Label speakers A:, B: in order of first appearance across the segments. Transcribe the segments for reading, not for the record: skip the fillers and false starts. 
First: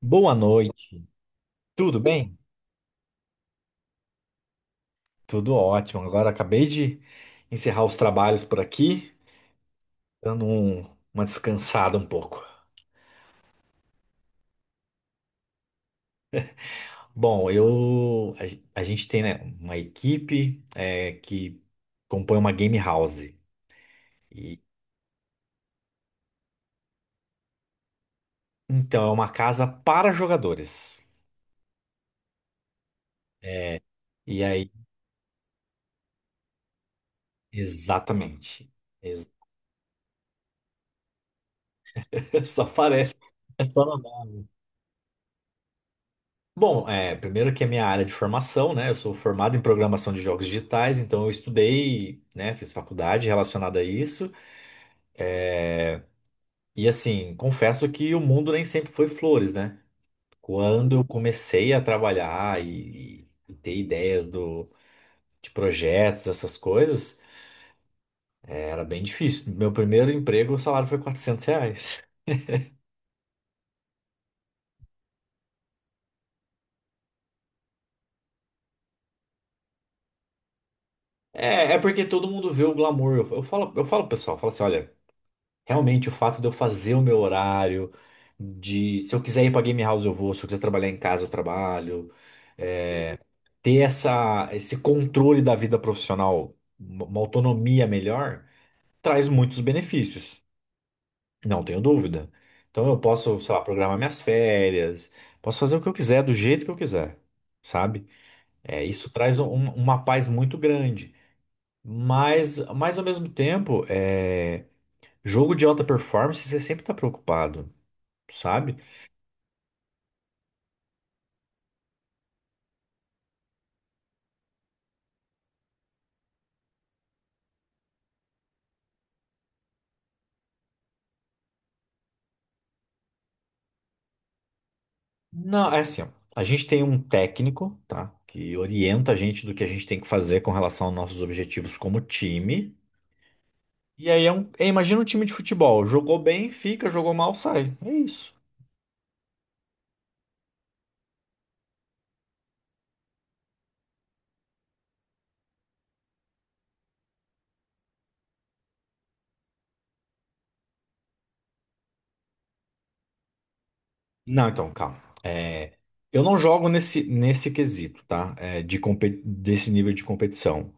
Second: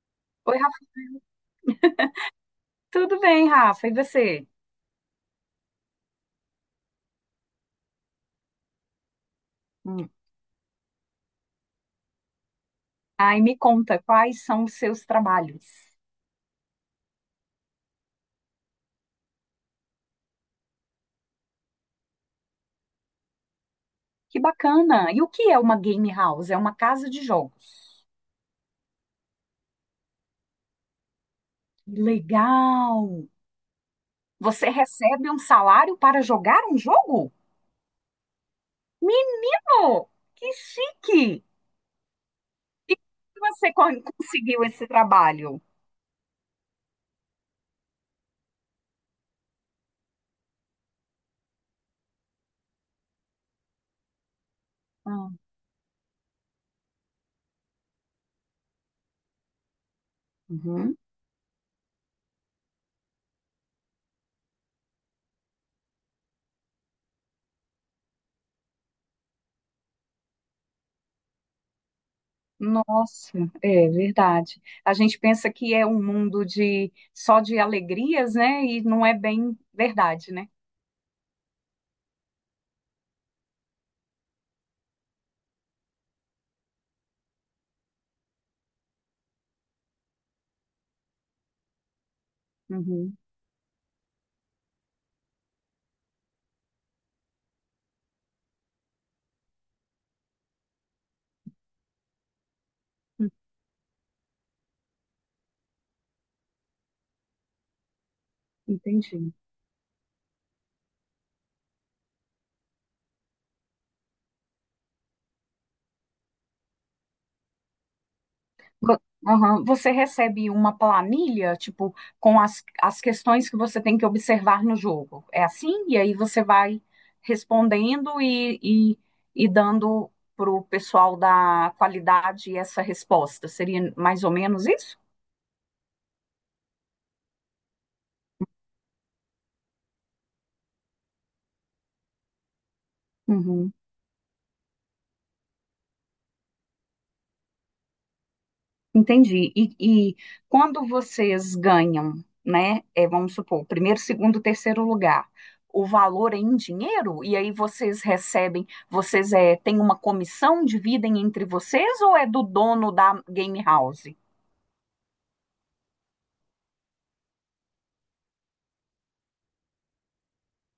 A: Boa
B: Oi, Rafa.
A: noite, tudo bem?
B: Tudo bem, Rafa? E você?
A: Tudo ótimo. Agora acabei de encerrar os trabalhos por aqui,
B: Hum.
A: dando uma descansada um pouco.
B: Ai, me conta, quais são os seus trabalhos?
A: Bom, eu a gente tem, né, uma equipe que compõe uma game house.
B: Que
A: E,
B: bacana! E o que é uma game house? É uma casa de jogos.
A: então é uma casa para jogadores.
B: Legal!
A: É, e
B: Você
A: aí,
B: recebe um salário para jogar um jogo?
A: exatamente. Ex-
B: Menino, que chique!
A: Só
B: E
A: parece.
B: como você conseguiu esse trabalho?
A: Bom, primeiro que é minha área de formação, né? Eu sou formado em programação de jogos digitais, então eu estudei, né? Fiz faculdade relacionada a isso.
B: Ah,
A: E assim, confesso que o mundo nem sempre foi flores, né? Quando
B: uhum.
A: eu comecei a trabalhar e ter ideias de projetos, essas coisas, era bem difícil. Meu primeiro emprego, o salário foi R$ 400.
B: Nossa, é verdade. A gente pensa que é um mundo de só de alegrias, né? E não é bem verdade, né?
A: É porque todo mundo vê o glamour. Eu falo, pro pessoal, eu falo assim, olha. Realmente, o fato de eu fazer o meu horário, de se eu quiser ir pra game house eu vou, se eu quiser trabalhar em casa eu trabalho,
B: Uhum.
A: ter esse controle da vida profissional, uma autonomia melhor, traz muitos benefícios, não tenho dúvida. Então eu posso, sei lá, programar minhas férias, posso fazer o que eu quiser, do jeito que eu quiser, sabe? É, isso
B: Entendi.
A: traz uma paz muito grande. Mas ao mesmo tempo, jogo de alta performance, você sempre está preocupado. Sabe?
B: Vo- aham. Você recebe uma planilha, tipo, com as questões que você tem que observar no jogo. É assim? E aí você vai respondendo e, e dando para o pessoal da qualidade essa resposta. Seria mais ou menos isso?
A: Não, é assim, ó. A gente tem um técnico, tá? Que orienta a gente do que a gente tem que fazer com relação aos nossos objetivos como time. E aí imagina um time de futebol. Jogou bem, fica, jogou mal, sai. É isso.
B: Entendi. E quando vocês ganham, né? Vamos supor, primeiro, segundo, terceiro lugar, o valor é em dinheiro? E aí vocês recebem, vocês têm uma comissão, dividem entre vocês ou é do dono da game house?
A: Não, então, calma. É, Eu não jogo nesse quesito, tá? Desse nível de competição.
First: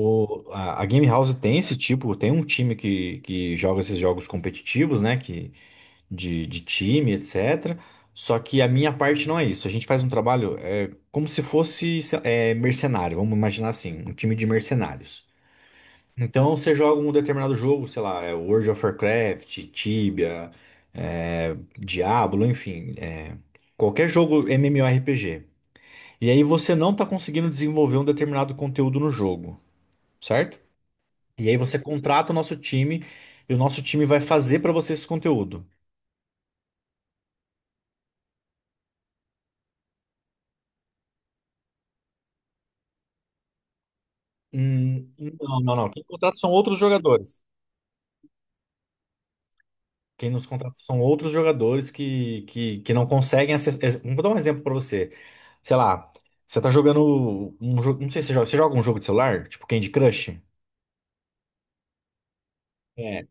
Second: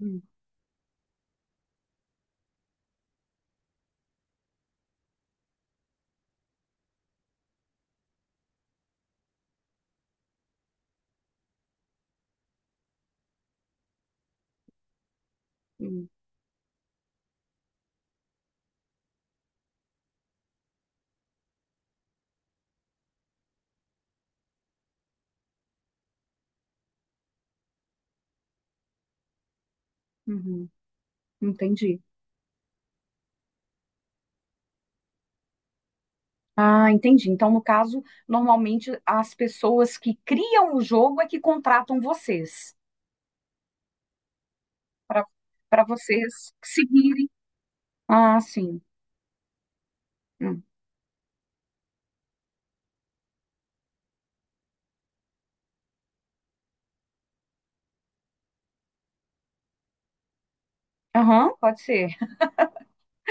B: Hum,
A: a, a Game House tem esse tipo, tem um time que joga esses jogos competitivos, né? Que de time, etc. Só que a minha parte não é isso. A gente faz um trabalho como se fosse mercenário, vamos imaginar assim, um time de mercenários.
B: hum,
A: Então você joga um determinado jogo, sei lá, é World of Warcraft, Tibia, Diablo, enfim, qualquer jogo MMORPG. E aí você não está conseguindo desenvolver um determinado conteúdo no jogo, certo?
B: uhum,
A: E aí você
B: entendi.
A: contrata o nosso time e o nosso time vai fazer para você esse conteúdo.
B: Ah, entendi. Então, no caso, normalmente as pessoas que criam o jogo é que contratam vocês
A: Hum,
B: para
A: não, não,
B: para
A: não. Quem contrata são
B: vocês
A: outros
B: seguirem.
A: jogadores.
B: Ah, sim.
A: Quem nos
B: Hum.
A: contrata são outros jogadores que não conseguem acessar. Vou dar um exemplo pra você. Sei lá, você tá jogando um jogo. Não sei se você joga. Você joga um jogo de celular? Tipo Candy Crush?
B: Aham, pode ser.
A: É.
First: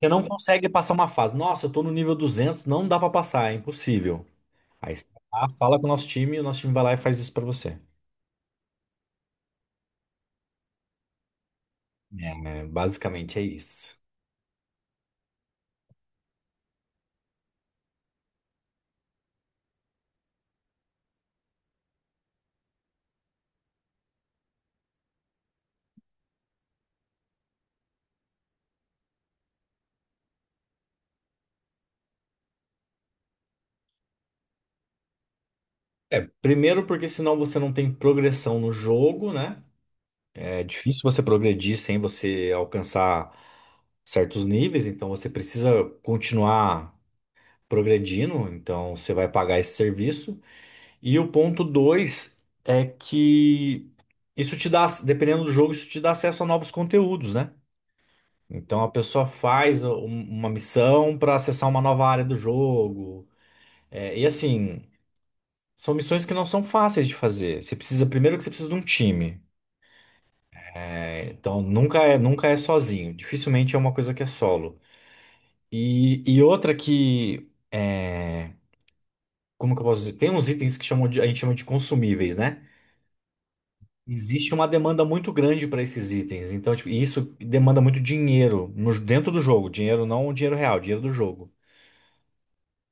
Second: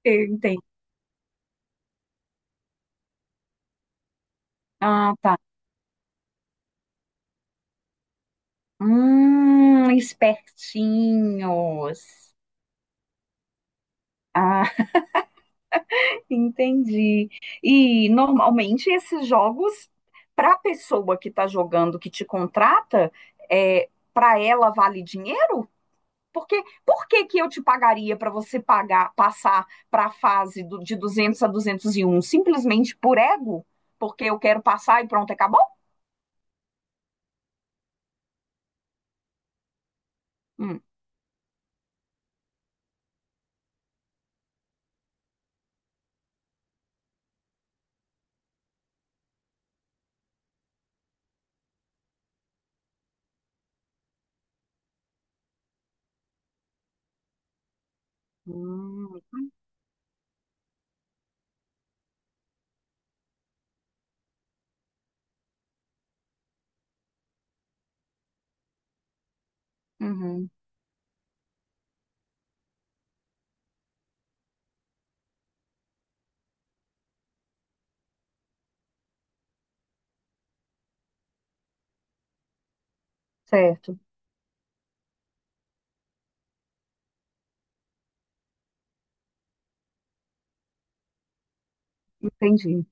A: Você não
B: Eu entendo.
A: consegue passar uma fase. Nossa, eu tô no nível 200, não dá pra passar, é impossível. Aí você
B: Ah, tá.
A: vai lá, fala com o nosso time e o nosso time vai lá e faz isso pra você. É,
B: Espertinhos.
A: né, basicamente é isso.
B: Ah, entendi. E normalmente esses jogos, para a pessoa que está jogando, que te contrata, para ela vale dinheiro? Porque, por que que eu te pagaria para você pagar, passar para a fase de 200 a 201? Simplesmente por ego? Porque eu quero passar e pronto, acabou?
A: Primeiro, porque senão você não tem progressão no jogo, né? É
B: Hum.
A: difícil você progredir sem você alcançar certos níveis, então você precisa continuar progredindo, então você vai pagar esse serviço. E o ponto 2 é que isso te dá, dependendo do jogo, isso te dá acesso a novos conteúdos, né? Então a
B: Hum,
A: pessoa faz uma missão para acessar uma nova área do jogo. E assim, são missões que não são fáceis de fazer. Você precisa, primeiro que você precisa de um time.
B: uhum,
A: Então nunca é sozinho. Dificilmente é uma coisa que é solo. E outra que é, como que eu posso dizer? Tem uns itens a gente chama de consumíveis, né?
B: certo,
A: Existe uma demanda muito grande para esses itens. Então, tipo, e isso demanda muito dinheiro dentro do jogo. Dinheiro não dinheiro real, dinheiro do jogo.
B: entendi.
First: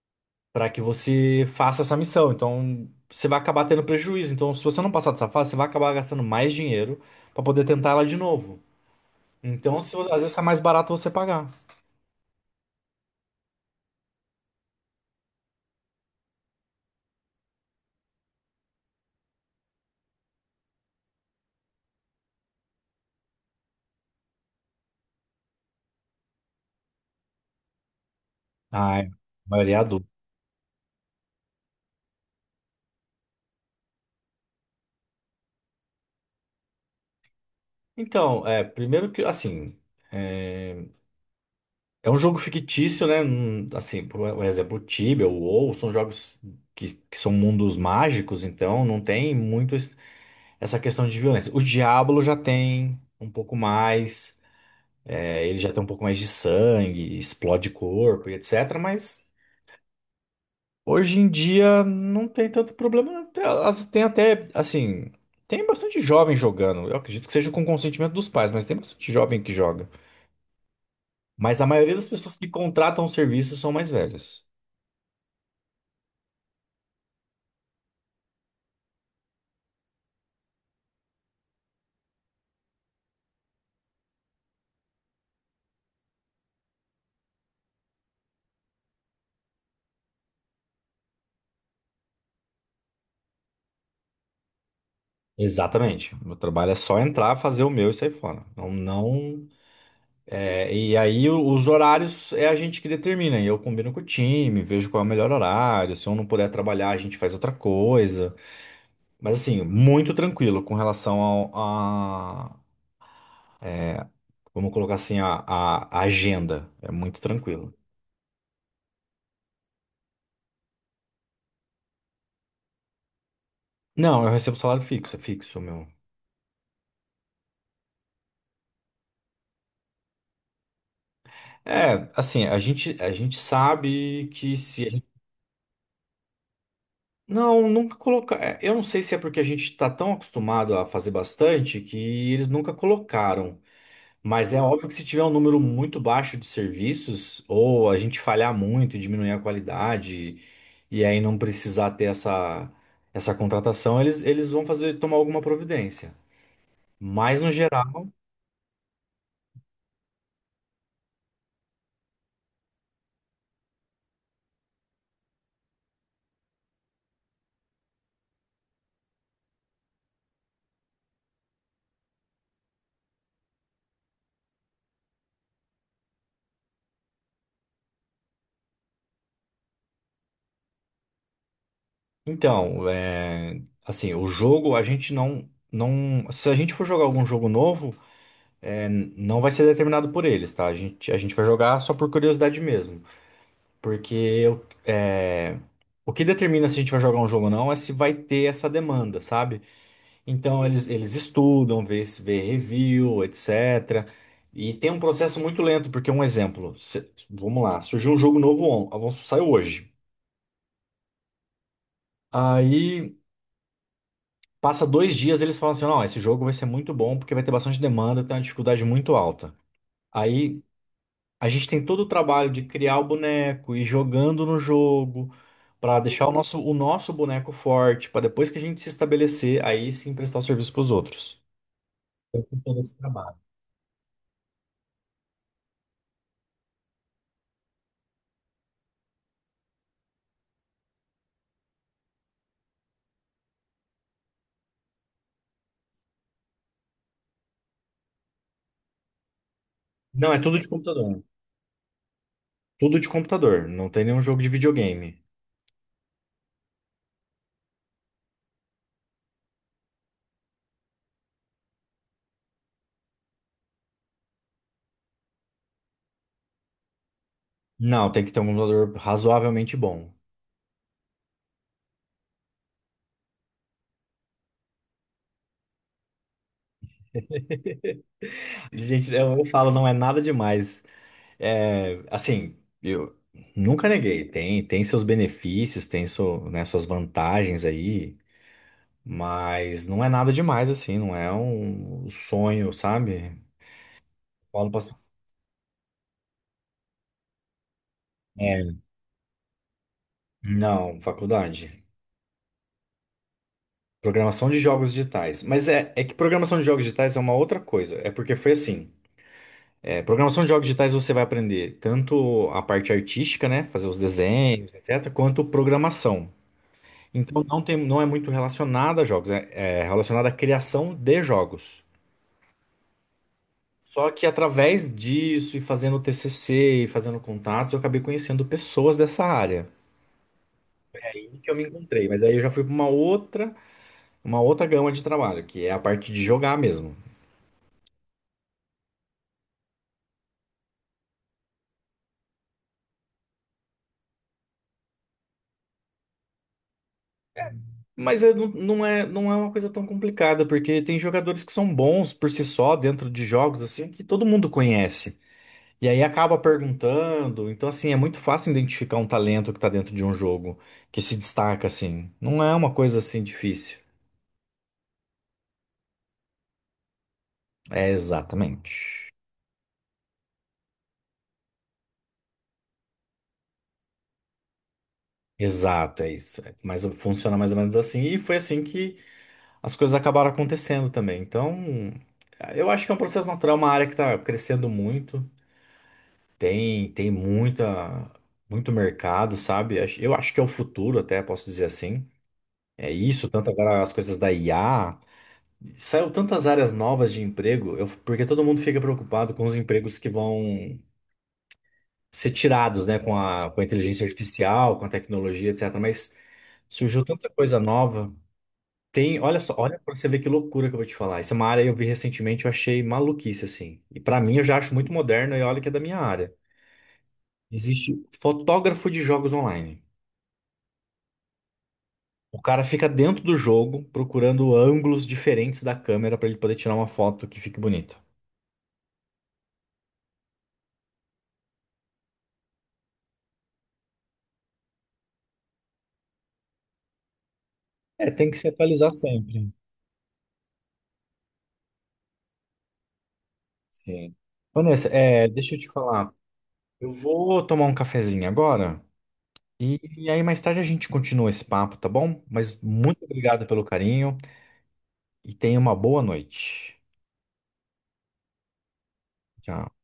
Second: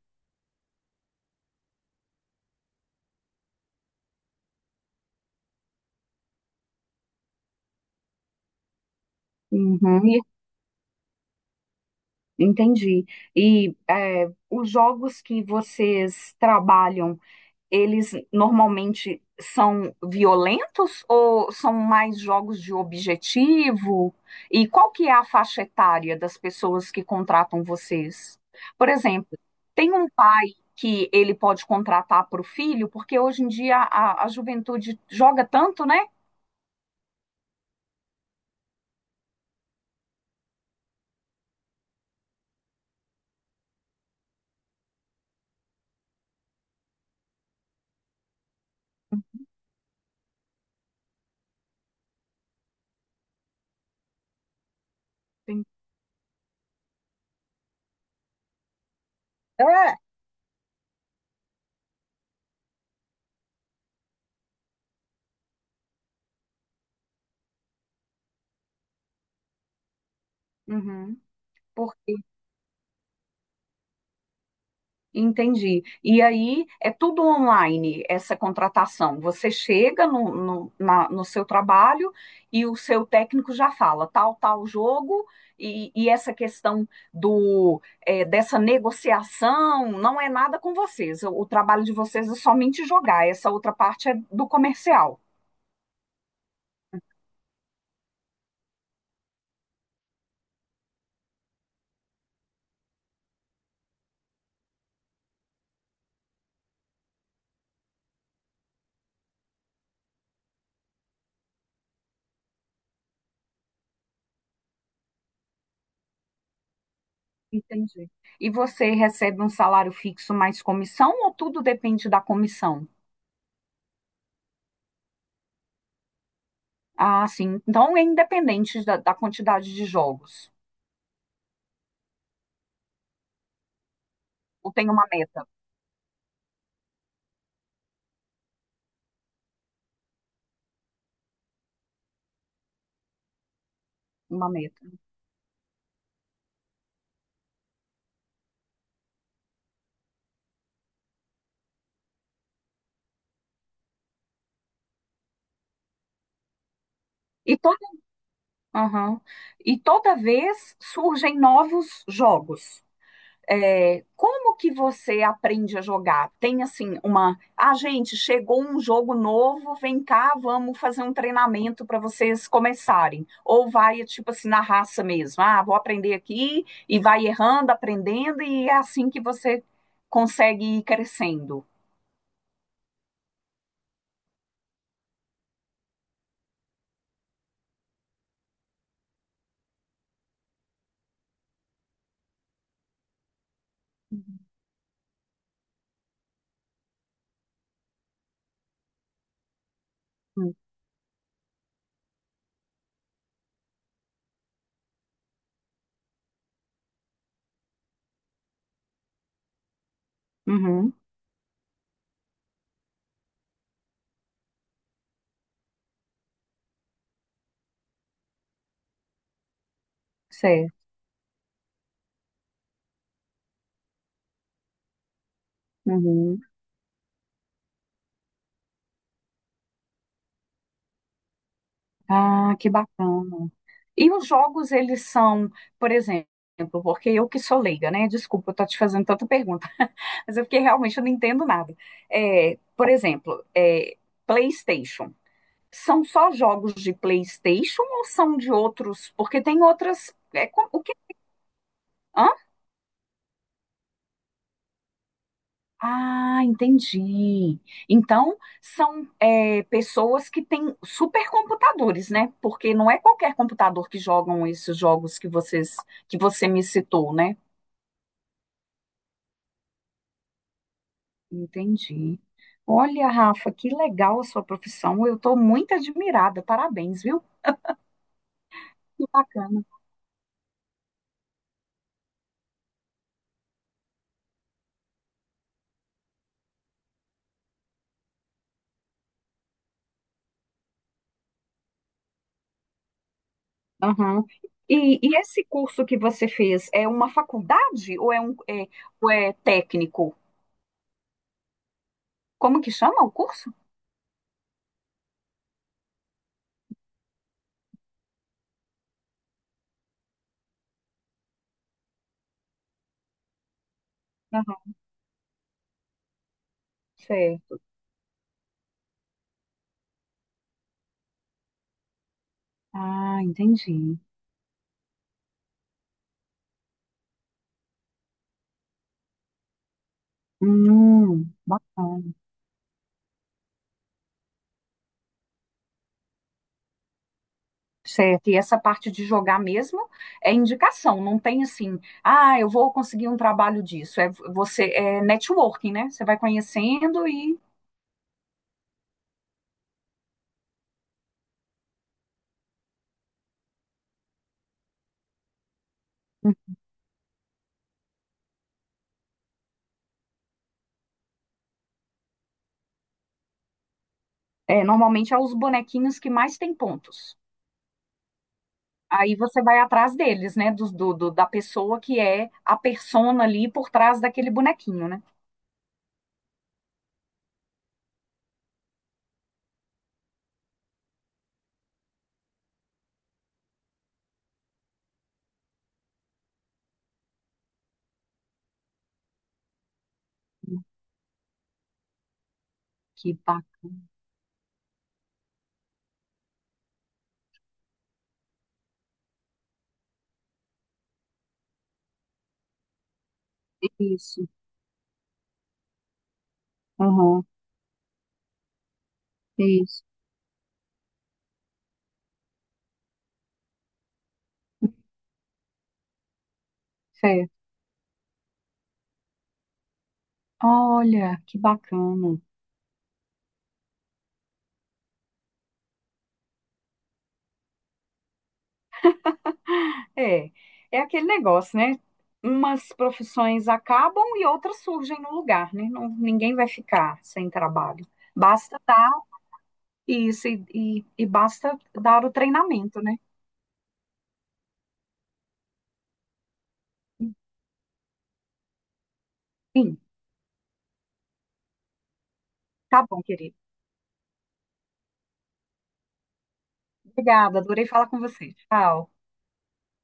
A: Para que você faça essa missão. Então, você vai acabar tendo prejuízo. Então, se você não passar dessa fase, você vai acabar gastando mais dinheiro para poder tentar ela de novo. Então, se,
B: Uhum.
A: às vezes é mais barato você pagar.
B: Entendi. E os jogos que vocês trabalham, eles normalmente são violentos ou são mais jogos de objetivo? E qual que é a faixa etária das pessoas que contratam vocês? Por
A: Ah, é.
B: exemplo,
A: A maioria é
B: tem
A: adulto.
B: um pai que ele pode contratar para o filho, porque hoje em dia a juventude joga tanto, né?
A: Então, primeiro que, assim. é, É um jogo fictício, né? Assim, por exemplo, o Tibia, o WoW, são jogos que são mundos mágicos, então não tem muito essa questão de violência. O Diablo já tem um pouco mais, ele
B: Tem-
A: já tem um pouco mais de sangue, explode corpo e etc. Mas
B: É,
A: hoje em dia não tem tanto problema. Não. Tem até, assim, tem bastante jovem jogando. Eu acredito que seja com consentimento dos pais, mas tem bastante jovem que joga.
B: uhum.
A: Mas a maioria das pessoas que contratam o serviço são mais velhas.
B: Entendi. E aí é tudo online essa contratação. Você chega no seu trabalho e o seu técnico já fala tal, tal jogo, e essa questão do dessa negociação não é nada com vocês. O trabalho de vocês é somente jogar, essa outra parte é do comercial.
A: Exatamente. Meu trabalho é só entrar, fazer o meu e sair fora. Não, não, e aí os horários é a gente que determina. E eu combino com o time, vejo qual é o melhor horário. Se eu não puder trabalhar, a gente faz outra coisa. Mas assim, muito tranquilo com relação a, vamos colocar assim, a agenda. É muito tranquilo.
B: Entendi. E você recebe um salário fixo mais comissão ou tudo depende da comissão?
A: Não, eu recebo salário fixo, é fixo, meu.
B: Ah, sim. Então é independente da quantidade de jogos.
A: Assim, a gente sabe que
B: Eu
A: se,
B: tenho uma meta,
A: não, nunca colocar. Eu não sei se é porque a gente está tão acostumado a fazer bastante que eles nunca colocaram.
B: uma
A: Mas é
B: meta.
A: óbvio que se tiver um número muito baixo de serviços, ou a gente falhar muito e diminuir a qualidade, e aí não precisar ter essa contratação, eles vão fazer tomar alguma providência. Mas no
B: E toda,
A: geral,
B: aham. E toda vez surgem novos jogos. É, como que você aprende a jogar? Tem assim uma, ah, gente, chegou um jogo novo, vem cá, vamos fazer um treinamento para vocês começarem. Ou vai tipo assim na raça mesmo. Ah, vou aprender aqui e vai errando, aprendendo e é assim que você consegue ir crescendo.
A: então, assim, o jogo a gente não, não. Se a gente for jogar algum jogo novo. Não vai ser determinado por eles, tá? A gente vai jogar só por curiosidade mesmo. Porque o que determina se a gente vai jogar um jogo ou não é se vai ter essa demanda, sabe? Então eles estudam, vê, se- vê review, etc. E tem um processo muito lento, porque um exemplo, vamos lá, surgiu um jogo novo, saiu hoje.
B: Uhum,
A: Aí passa 2 dias eles falam assim, não, esse jogo vai ser muito bom porque vai ter bastante demanda, tem uma dificuldade muito alta. Aí
B: sei.
A: a gente tem todo o trabalho de criar o boneco e jogando no jogo para deixar o
B: Uhum.
A: nosso boneco forte, para depois que a gente se estabelecer, aí sim prestar o serviço para os outros.
B: Ah,
A: Com
B: que
A: todo esse trabalho.
B: bacana. E os jogos, eles são, por exemplo, porque eu que sou leiga, né? Desculpa, eu tô te fazendo tanta pergunta, mas é porque realmente eu não entendo nada. Por exemplo, PlayStation. São só jogos de PlayStation ou são de outros? Porque tem outras.
A: Não, é tudo de
B: O que?
A: computador.
B: Hã?
A: Tudo de computador. Não tem nenhum jogo de videogame.
B: Ah, entendi. Então, são pessoas que têm supercomputadores, né? Porque não é qualquer computador que jogam esses jogos que vocês, que você me citou, né?
A: Não, tem que ter um computador razoavelmente bom.
B: Entendi. Olha, Rafa, que legal a sua profissão. Eu estou muito admirada. Parabéns, viu? Que
A: Gente, eu
B: bacana.
A: falo, não é nada demais. É, assim, eu nunca neguei. Tem seus benefícios, tem seu, né, suas vantagens aí. Mas não é nada demais, assim, não é um sonho, sabe?
B: Aham.
A: Falo pras
B: E,
A: pessoas.
B: e esse curso que você fez é uma faculdade ou é
A: É,
B: ou é técnico?
A: não, faculdade.
B: Como que chama o curso?
A: Programação de jogos digitais. Mas é que programação de jogos digitais é uma outra coisa. É porque foi assim. Programação de jogos digitais você vai aprender tanto a parte artística, né? Fazer os desenhos,
B: Aham,
A: etc., quanto programação. Então
B: certo.
A: não tem, não é muito relacionada a jogos, é relacionada à criação de jogos.
B: Ah, entendi.
A: Só que através disso e fazendo TCC e fazendo contatos, eu acabei conhecendo pessoas dessa área. E que eu me encontrei,
B: Bacana.
A: mas aí eu já fui para uma outra gama de trabalho, que é a parte de jogar mesmo.
B: Certo. E essa parte de jogar mesmo é indicação, não tem assim, ah, eu vou conseguir um trabalho disso. É, você é networking, né? Você vai conhecendo e.
A: Mas não, não é uma coisa tão complicada, porque tem jogadores que são bons por si só dentro de jogos assim que todo mundo conhece. E aí acaba perguntando, então assim, é muito fácil identificar um talento que está dentro de um jogo que se destaca assim. Não é uma coisa assim difícil.
B: É, normalmente é os bonequinhos que mais têm pontos.
A: É exatamente.
B: Aí você vai atrás deles, né? Da pessoa que é a persona ali por trás daquele bonequinho, né?
A: Exato, é isso. É, mas funciona mais ou menos assim. E foi assim que as coisas acabaram acontecendo também. Então, eu acho que é um processo natural, é uma área que está crescendo muito. Tem muita, muito mercado, sabe? Eu acho que é o futuro, até posso dizer assim. É
B: Que
A: isso, tanto
B: bacana.
A: agora as coisas da IA. Saiu tantas áreas novas de emprego, porque todo mundo fica preocupado com os empregos que vão ser tirados, né? Com a inteligência
B: Isso.
A: artificial, com a tecnologia, etc. Mas surgiu
B: Aham.
A: tanta coisa nova. Tem, olha só, olha
B: Isso.
A: pra você ver que loucura que eu vou te falar. Essa é uma área que eu vi recentemente, eu achei maluquice, assim. E pra mim eu já acho muito moderno e olha que é da minha área.
B: Certo.
A: Existe fotógrafo de jogos online.
B: Olha, que bacana.
A: O cara fica dentro do jogo procurando ângulos diferentes da câmera pra ele poder tirar uma foto que fique bonita.
B: É, é aquele negócio, né? Umas profissões acabam e outras surgem no lugar, né? Ninguém vai ficar sem trabalho.
A: É, tem que se
B: Basta
A: atualizar
B: dar
A: sempre.
B: isso e basta dar o treinamento, né?
A: Sim. Vanessa, deixa eu te falar. Eu vou tomar um cafezinho agora
B: Sim,
A: e aí mais tarde a gente continua esse papo, tá bom? Mas
B: tá bom,
A: muito
B: querido.
A: obrigado pelo carinho e tenha uma boa noite.
B: Obrigada, adorei falar com você. Tchau.
A: Tchau.